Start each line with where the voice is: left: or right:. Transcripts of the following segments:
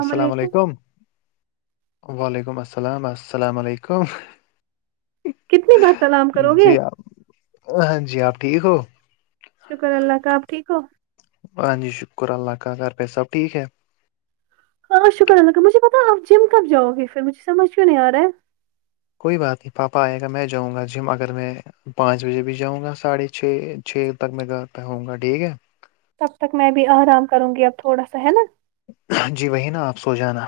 left: السلام علیکم وعلیکم السلام السلام علیکم
right: کتنی بار سلام کرو گے
left: جی آپ ہاں جی آپ ٹھیک ہو
right: شکر اللہ کا آپ ٹھیک ہو
left: ہاں جی شکر اللہ کا گھر پہ سب ٹھیک ہے
right: ہاں شکر اللہ مجھے پتا آپ جم کب جؤ گے پھر مجھے سمجھ کیوں نہیں آ رہا ہے
left: کوئی بات نہیں پاپا آئے گا میں جؤں گا جم اگر میں پانچ بجے بھی جاؤں گا ساڑھے چھ چھ تک میں گھر پہوں گا ٹھیک ہے
right: تب تک میں بھی آرام کروں گی اب تھوڑا سا ہے نا
left: جی وہی نا آپ سو جانا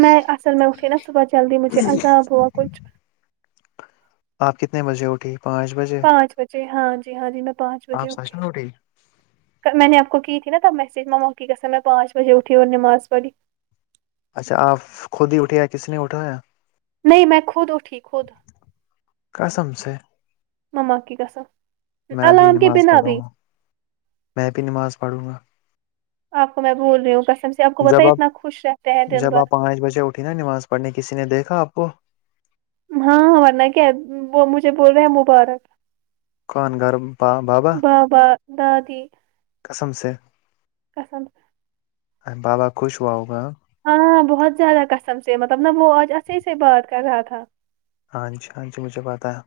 right: میں اصل میں اٹھی نا صبح جلدی مجھے عذاب ہوا کچھ
left: آپ کتنے بجے اٹھی پانچ بجے
right: پانچ بجے ہاں جی ہاں جی میں پانچ بجے
left: آپ سچ
right: اٹھی
left: میں
right: میں نے آپ کو کی تھی نا تب میں سج موکی کا س میں پانچ بجے اٹھی اور نماز پڑھی
left: اچھا آپ خود ہی اٹھے یا کسی نے اٹھا یا
right: نہیں میں خود اٹھی خود
left: قسم سے
right: مما کیی گسم
left: میں بھی
right: علام کی
left: نماز
right: بنا بھی
left: پڑھوں گا میں بھی نماز پڑھوں گا
right: آپ کو میں بول رہی ہوں کسم سے آپ کو بت اتنا خوش رہتا ہے دن
left: جب
right: بھر
left: آپ پانچ بجےٹ اٹھی نا نماز پڑھنے کسی نے دیکھا آپ کو
right: ہاں ہاں ورنہ کیا ہے وہ مجھے بول رہے ہیں مبارک
left: کون گھر بابا
right: بابا دادی
left: قسم سے
right: پسند
left: بالااکوش وؤگامؤ
right: ہاں بہت زیادہ کسم سے مطلب نہ وہ آج ایح سے بات کر رہا تھا
left: ہاں جی ہاں جی مجھے بتایا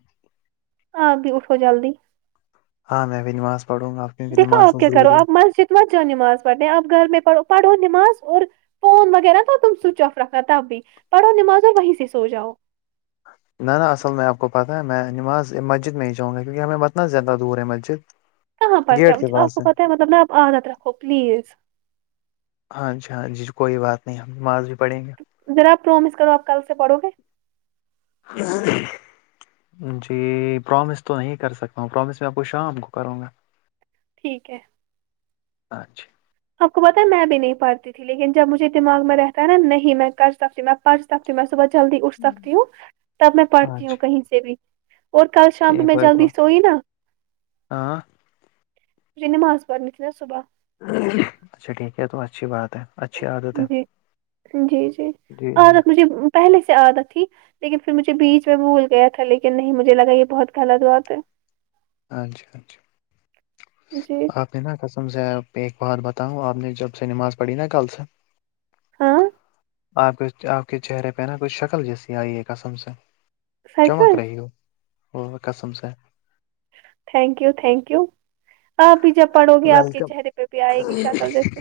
right: آپ بھی اٹھو جلدی
left: ہاں میں بھی نماز پڑھوں گا کیونکہ
right: دیکھو
left: نماز
right: آپ کیا کرو
left: ضروری ہے
right: آپ مسجد تمچ جاؤ نماز پڑھنے آپ گھر میں پڑھو پڑھو نماز اور فون وغیرہ تھا تم سوئچ آف رکھنا تب بھی پڑھو نماز اور وہیں سے سو جاؤ
left: ن نا اصل میں آپ کو پتا ہے میں نماز مسجد میں ج چؤں گا کیونکہ ہمیں بتنا زیادہ دور ہے مسجد
right: کہاں پرس
left: گیٹ کے
right: آپ
left: پاس
right: کو پتہ ہے مطلب ن آپ عادت رکھو پلیز
left: ہاں جی ہاں جی کوئی بات نہیں ہم نماز بھی پڑھیں گے
right: ذاپ پرومس کرو آپ کل سے پڑو گے
left: ہاں [unintelligible] جی پرومس تو نہیں کر سکتا ہوں پرومس میں آپ کو شام کو کروں گا
right: ٹھیک ہے
left: اچھا
right: آپ کو پتا ہے میں بھی نہیں پڑھتی تھی لیکن جب مجھے دماغ میں رہتا نا نہیں میں کف سے پڑھ سکتی ہوں میں صبح جلدی اٹھ سکتی ہوں تب میں
left: ہاں
right: پڑھتی ہوں
left: جی
right: کہیں سے بھی اور کل شامت
left: ٹھیک
right: میں
left: ہے
right: جد
left: تو
right: سوئی نا
left: ہاں
right: یہج نماز پن ہےا صبح
left: اچھا ٹھیک ہے تو اچھی بات ہے اچھا
right: جی جی جی
left: جی
right: عادت مجھے پہلے سے عادت تھی لیکن پھر مجھے بیچ میں بھول گیا تھا لیکن نہیں مجھے لگا یہ بہت غلط بات ہے
left: اچھا
right: جی
left: اچھا بنا قسم سے ایک بات بتاؤوں آپ نے جب سے نماز پڑھی نا کل سے
right: ہاں
left: آپ کے آپ کے چہرے پہ نا کوھ شکل جیسی آئی ہے قسم سے
right: سچ
left: چمک
right: میں
left: رہی ہو وہ قسم سے
right: تھینک یو تھینک یو آپ بھی جب پڑو گے آپ کے
left: ویلکم
right: چہرے پہ بھی آئے گی شکل جیسی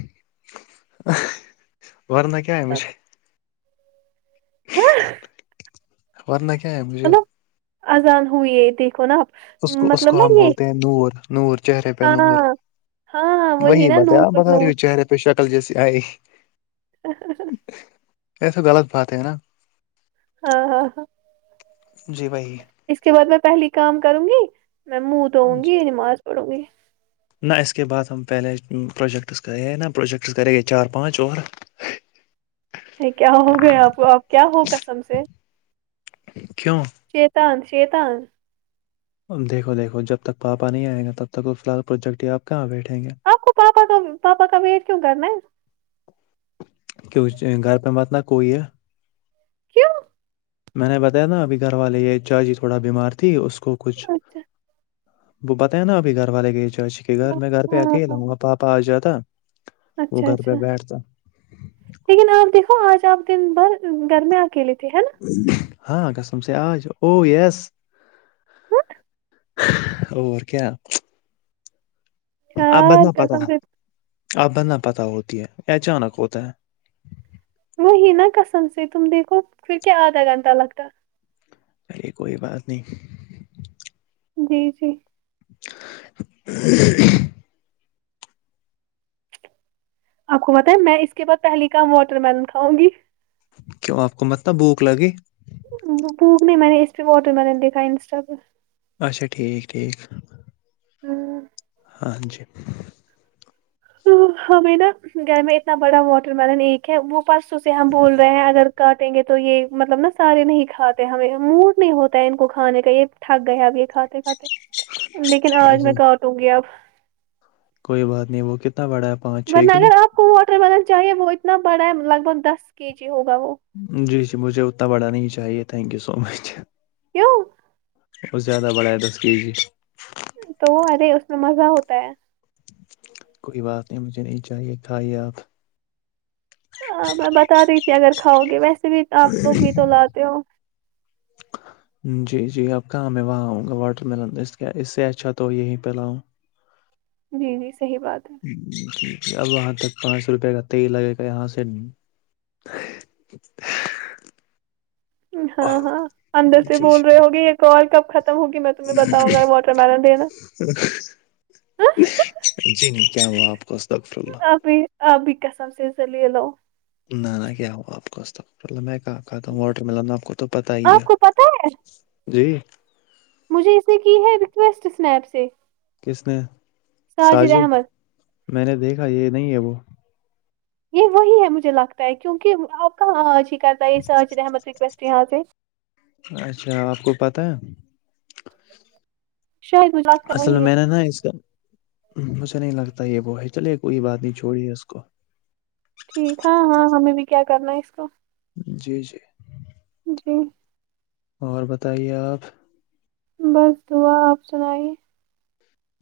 left: ورنہ کیا ہے مجھے
right: [unintelligible]
left: ورننا کیا ہے مجھے
right: مطلب اذان ہوئی ہے دیکھو نا آپ
left: اس کو اس
right: مطلب
left: کو ہم
right: نا یہ
left: بولتے ہیں نور نور چہرے پہ نور
right: ہاں ہاں
left: وہی
right: نا
left: بتایا
right: نور
left: بتا رہی
right: نور
left: ہو چہرے پہ پہ شکل جیسی آئے
right: [inaudible] [unintelligible]
left: یہ تو غلط بات ہے نا
right: ہاں ہاں ہاں
left: جی بھائی
right: اس کے بعد میں پہلی کام کروں گی میں منہ دھووں
left: جی
right: گی نماز پڑوں گی
left: نہ اس کے بعد ہم پہلے پ پروجیکٹس کرے نا پروجیکٹس کرے گے چار پانچ اور
right: کیا ہو گیا آپ کیا ہو کسم سے
left: کیوں
right: شیتان شیتان
left: دیکھو دیکھو جب تک پاپا نہیں آئے گا تب تک وہ فلحال پروجیکٹ ہی آپ کہاں بیٹھیں گے
right: آپ کو پاپا کا پاپا کا ویٹ کیوں کرنا ہے
left: کیوں گھر پےمتناہ کوئی یہ
right: کیوں
left: میں نے بتایا نا ابھی گھر والے یہ چاجی تھوڑا بیمار تھی اس کو کچھ
right: اچھا
left: وہ بت ہے نا ابھی گھر والے کے چاچی کے گھر
right: ہاں
left: میں گھر پہ
right: ہاں
left: اکیلا
right: ہاں،
left: آوںں گا پاپا آ جاتا وہ
right: اچھا
left: گھر پہ
right: اچھا
left: بیٹھتا
right: لیکن آپ دیکھو آج آپ دن بھر گھرمیں اکیلے تھے ہیں نا
left: ہاں قسم سے آج او یس اور کیا
right: نا
left: اب
right: یار
left: بدنا پت
right: قسم
left: ہے
right: سے
left: اب بدنا پتہ ہوتی ہے اچانک ہوتا ہے
right: وہی نا کسم سے تم دیکھو کیوں کیا آدھا گھنٹہ لگتا
left: چلیے کوئی بات نہیں
right: جی جی
left: [unintelligible] [inaudible]
right: آپ کو بتائیں میں اس کے بعد پہلی کام واٹر میلن کاؤں گی
left: کیوں آپ کو متلب بھوک لگے
right: وہ بھوک نہیں میں نے اس پہ واٹر میلن دیکھا انسٹا پہ
left: اچھا ٹھیک ٹھیک
right: ہوں [unintelligible]
left: ہاں جی
right: تو ہمیں نا گھر میں اتنا بڑا واٹر ملن ایک ہے وہ پرسوں سے ہم بول رہے ہیں اگر کاٹیں گے تو یہ مطلب نا سارے نہیں کھاتے ہمیں موڈ نہیں ہوتا ہے ان کو کھانے کا یہ تھٹگ گئے اب یہ کھاتے کھاتے لیکن آج
left: اچھا
right: میں کااٹوں گی اب
left: کوئی بات نہیں وہ کتنا بڑا ہے پانچ چھ
right: ن
left: کلو
right: اگر آپ کو واٹر بینل چاہیے وہ اتنا بڑا ہے لگ بھگ دس کے جی ہوگا وہ
left: جی جی مجھے اتنا بڑا نہیں چاہیے تھینک یو سو مچ
right: کیوں
left: اور زیادہ بڑھیا دس کی جی
right: تو وہ ارے اس میں مزہ ہوتا ہے
left: کوئی بات نہیں مجھے نہیں چاہیے کھائیے آپ
right: ہ میں بتا رہی تھی اگر کھاؤ گے ویسے بھی آپ لوگ بھی تو لاتے ہو
left: جی جی آپ کہاں میں وہاں آؤں گا واٹر ملن اس اس سے اچھا تو یہی پہلاؤں
right: جی جی صحیح بات ہے
left: اب وہاں تک پانچ سو روپیہ کا ت ہی لگے گا یہاں سے [inaudible]
right: ہاں ہاں اندر سے
left: جی
right: بول
left: جی
right: رہے ہوگے ایک اور کب خم ہوگی میں تمہیں بتاؤں گا واٹر ملن دینا
left: جی نہیں کیا ہوا آپ کو ہک فل
right: ابھی آبھی قسم سے زلیلو
left: نہ نہ کیا ہو آپ کوس تولہ میں کہ واٹر ملانا آپ کو تو پتا ہی
right: آپ
left: ہے
right: کو پتا ہے
left: جی
right: مجھے اسے کی ہے ریکویسٹنیپ سے
left: کس نے
right: ساجد
left: ساجب
right: احمد
left: میں نے دیکھا یہ نہیں ہے وہ
right: یہ وہی ہے مجھے لگتا ہے کیونکہ آپ کہاں آج ہی کرتا ہے اس آج احمد ریکویسٹ یہاں سے
left: اچھا آپ کو پتاہ ہے
right: ش گات
left: اصل میں میں نے نا اس کا مجھے نہیں لگتا یہ وہ ہے چلے کوئی بات نہیں چھوڑی ہے اس کو
right: ٹھیک ہاں ہاں ہمیں بھی کیا کرنا ہے اس کو
left: جی جی
right: جی
left: اور بتائیے آپ
right: بس دعا آپ سنائی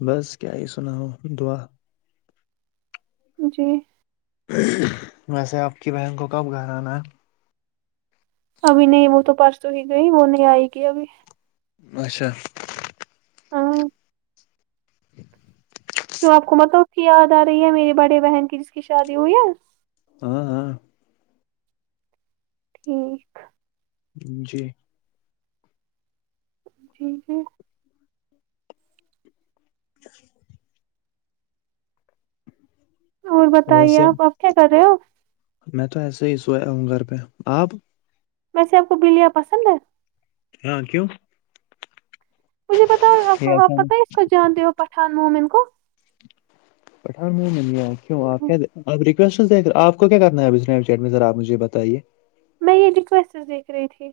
left: بس کیا ہی سناؤ دعا
right: جی
left: ویسے آپ کی بہن کو کب گھرانا ہے
right: ابھی نہیں وہ تو پرسوں ہی گئی وہ نہیں آئے گی ابھی
left: اچھا
right: ہاں کیوں آپ کو مطلب ا کی یاد آ رہی ہے میری بڑے بہن کی جس کی شادی ہوئی ہے
left: ہاں ہاں
right: ٹھیک
left: جی
right: جٹییک ہے
left: [inaudible]
right: اور بتائیے
left: ویسے
right: آپ آپ کیا کر رہے ہو
left: میں تو ایسے ہی سویا ہوں گھر پہ آپ
right: ویسے آپ کو بلیاں پسند ہے
left: ہاں کیوں
right: مجھے پتا آپ
left: یہ
right: آپ پتہ
left: اچانک
right: ہے اس کو جانتے ہو پٹھ مومن کو
left: پٹھان میں کیوں آپ آپ آپ کو کیا کرنا ہے میں سرپجھے بتائیے
right: میں یہ ریکویسٹ دیکھ رہی تھی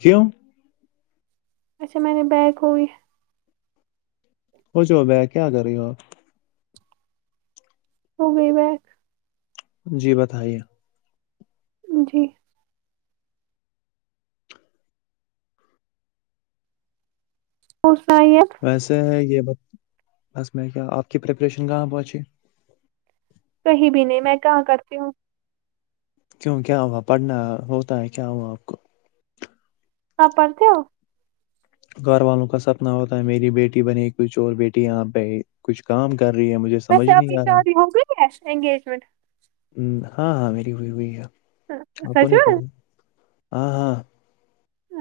left: کیوں
right: اچھا میں نے بیگ ہوئی
left: ہو جوو میں کیا کر رہی ہووں
right: ہوگئی
left: جی بتائیے
right: جی پسائیت
left: ویسے ہے یہ بس میں کیا آپ کی پریپریشن کہاں پہنچی
right: کہیں بھی نہیں میں کہاں کرتی ہوں
left: کیوں کیا ہوا پڑھنا ہوتا ہے کیا ہوا آپ کو
right: آپ پڑھتے ہو
left: گھر والوں کا سپنا ہوتا ہے میری بیٹی بنی کچھ اور بیٹی یہاں پہ کچھ کام کر رہی ہے مجھے سمجھ
right: ویسے آپ
left: نہیں
right: کی
left: آ رہا
right: شادی ہو گئی ہے انگیجمنٹ
left: ہ ہاں ہاں میری ہوئی ہوئی ہے آپ کو
right: سچ
left: نہیں
right: میں
left: پتا ہاں ہاں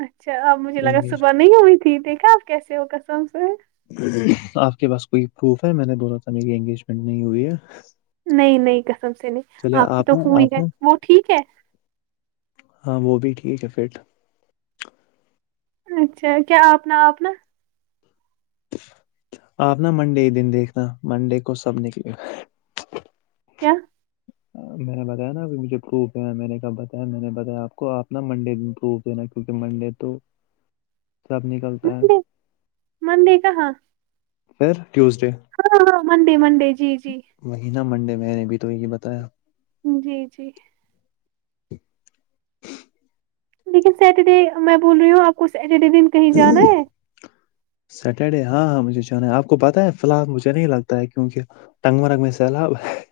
right: اچھا اب مجھے لگا
left: انگیج
right: صبح نہیں ہوئی تھی دیکھا آپ کیسے ہو کسم سے
left: آپ کے پاس کوئی پروف ہے میں نے د ر تھا میری انگیجمنٹ نہیں ہوئی ہے
right: نہیں نہیں کسم سے نہیں
left: چلے
right: آپ کی تو
left: نا
right: ہوئی
left: آپ
right: ہے
left: نا
right: وہ ٹھیک ہے
left: ہاں وہ بھی ٹھیک ہے پھرٹ
right: اچھا کیا آپ نے آپ نا
left: آپ نا منڈے کے دن دیکھنا منڈے کو سب نے
right: کیا
left: میں نے بتایا نا ا مجھے پروف ہے میں نے کب بتایا میں نے بتایا آپ کو آ نا منڈے دن پروف نا منڈے تو
right: [inaudible] [unintelligible]
left: سب نکلتا ہے
right: منڑے کہاں
left: پھر ٹیوزڈے
right: ہاں ہاں منڈے منڈے جی جی
left: وہی نا منڈے میں نے بھی تو یہی بتایا
right: جی جی لیکن سیٹرڈے میں بول رہی ہوں آپ کو سیٹرڈے دن کہیں جانا ہے
left: سیٹرڈے ہاں ہاں مجھے جاننا ہے آپ کو پتہ ہے فی الحال مجھے نہیں لگتا کیونکہ ٹگ مرگ میںسلا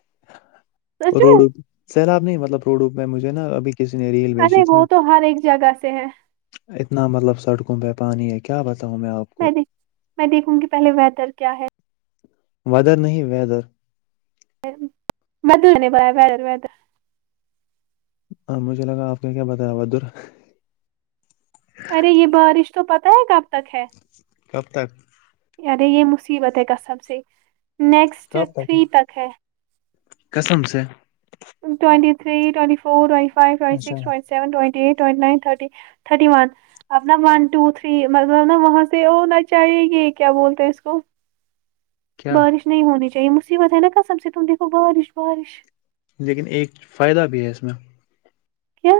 right: [unintelligible] [inaudible] میں
left: روڈو سیلاب نہیں مطلب روڈوپ میں مجھے نا ابھی کسی نے ریل
right: ارے
left: بیچی تھی
right: وہ تو ہر ایک جگہ سے ہے
left: اتنا مطلب سڑکوں پہ پانی ہے کیا بتاؤں میں آپ کو
right: میں میں دیکھوں گی پہلے ویدر کیا ہے
left: ویدر نہیں ویدر
right: بدل نہیں پایا ودر ودر
left: ہاں مجھے لگا آپ نے کیا بتایا بہادر
right: ارے یہ بارش تو پتہ ہے کب تک ہے
left: کب تک
right: یرے یہ مصیبت ہے کا سب سے نیکسٹ تھری تک ہے
left: قسم سے
right: ٹئٹی three twenty four twenty five twenty
left: اچھا
right: six twenty seven twenty eight twenty nine thirty thirty و اب ن ون ٹو تھری مطلب نا وہاں سے ہونا چاہیے گ کیا بولتے ہیں اس کو
left: کیا
right: بارش نہیں ہونی چاہیے مصیبت ہے نا قسم سے ت دیکھو بارش بارش
left: لیکن ایک فائدہ بھی ہے اس میں
right: کیا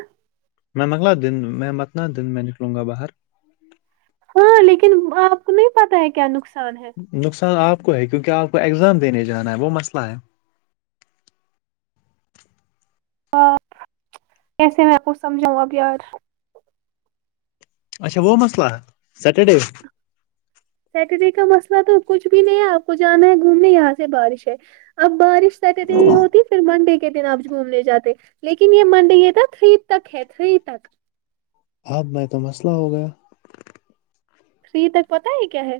left: م منگلا دن میں متنا دن میں نکلوں گا باہر
right: ہاں لیکن آپ کو نہیں پتا ہے کیا نقصان ہے
left: نقصان آپ کو ہے کیونکہ آپ کو اگزام دینے جانا ہے وہ مسئلہ ہے
right: ہپ ایسے میں آ کو سمجھوںں اب یار
left: اچا وہ مسئلہ سیٹرڈے
right: سٹرجی کا مسئلہ تو کچھ بھی نہیں ہے آپ کو جانا ہے گھومنے یہاں سے بارش ہے اب بارش ہوتی پھر منڈے دن آپ گھومنے جاتے لیکن یہ منڈے یہ تھا تھری تک ہے تھری تک
left: بد میں تو مسئلہ ہو گیا
right: فری تک پتا ہے کیا ہے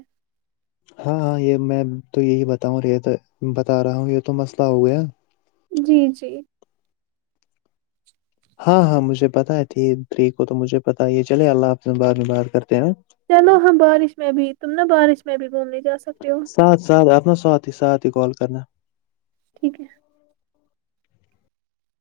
left: ہاں ہاں یہ میں تو یہی بتاؤں ریت بتا رہا ہوں یہ تو مسئلہ ہو گیا
right: جی جی
left: ہاں ہاں مجھے پتا ہے ت تری کو تو مجھے پتہ ہے یہ چلے اللہ اپنے بار میں بات کرتے ہیںا
right: چلو ہاں بارش میں بھی تم نا بارش میں بھی گھومنے جا سکتے ہو
left: ساتھ ساتھ اپنا ساتھ ہی ساتھ ہی کال کرنا
right: ٹھیک ہے